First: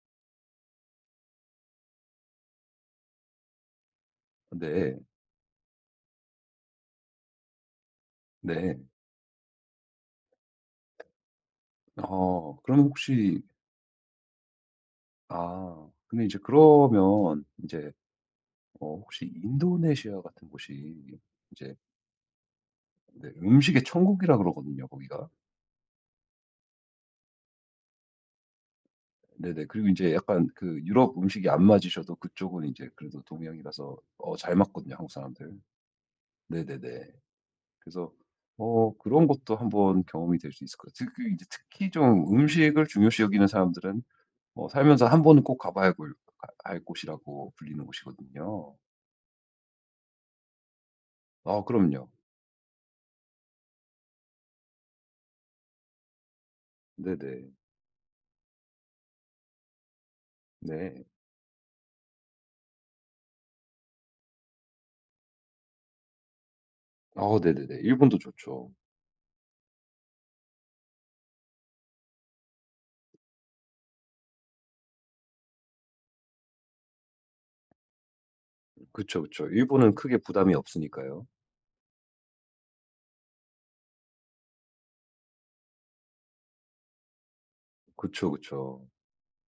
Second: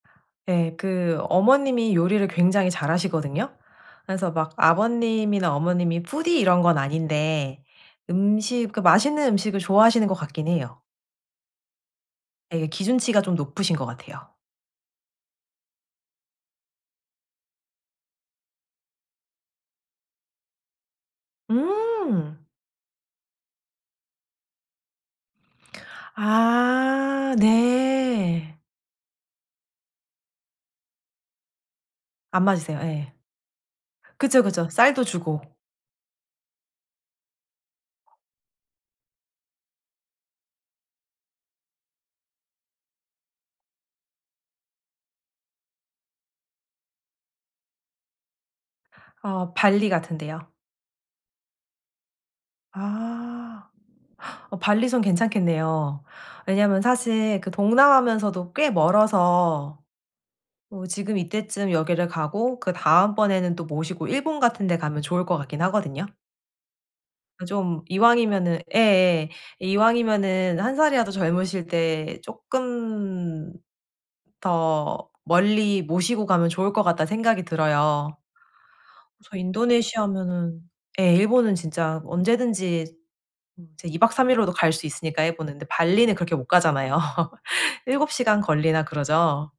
예. 그 어머님이 요리를 굉장히 잘하시거든요. 그래서 막 네. 아버님이나 어머님이 푸디 이런 건 아닌데 음식 네. 그러니까 맛있는 음식을 좋아하시는 것 같긴 해요. 어 예 그러면 기준치가 좀 혹시 높으신 것 같아요. 아. 근데 이제 그러면 인제 어 혹시 인도네시아 같은 곳이 이제 음. 네 음식의 천국이라 그러거든요 거기가. 아 네. 네네. 그리고 인제 약간 그 유럽 음식이 안 맞으셔도 안 그쪽은 맞으세요. 이제 예. 그래도 동양이라서 어 그죠, 잘 그죠. 맞거든요 쌀도 주고. 한국사람들. 네네네. 그래서 어 그런 것도 1 번 경험이 될 수 있을 것 같아요. 그 그 이제 특히 좀 음식을 중요시 여기는 사람들은 어 살면서 1 번은 꼭 가봐야 골 가 갈 곳이라고 불리는 곳이거든요. 아 발리 같은 데요? 아 그럼요. 아. 발리에선 괜찮겠네요. 왜냐하면 사실 네네. 그 동남아면서도 꽤 멀어서 어 네. 지금 이때쯤 여기를 가고 그다음번에는 또 모시고 일본 같은 데 가면 좋을 것 같긴 하거든요. 아 네네네. 좀 일본도 이왕이면은 좋죠. 예예. '이왕이면은 1 살이라도 젊으실 때 쪼끔 더 멀리 모시고 가면 좋을 것 같다.'는 생각이 들어요. 그쵸, 그래서 그쵸. 일본은 크게 부담이 인도네시아면은 예 없으니까요. 일본은 진짜 언제든지 음 이제 2 박 3 일로도 갈 수 있으니까 일본은. 근데 발리는 그렇게 못 가잖아요. 7 그쵸, 시간 걸리나 그쵸. 그러죠.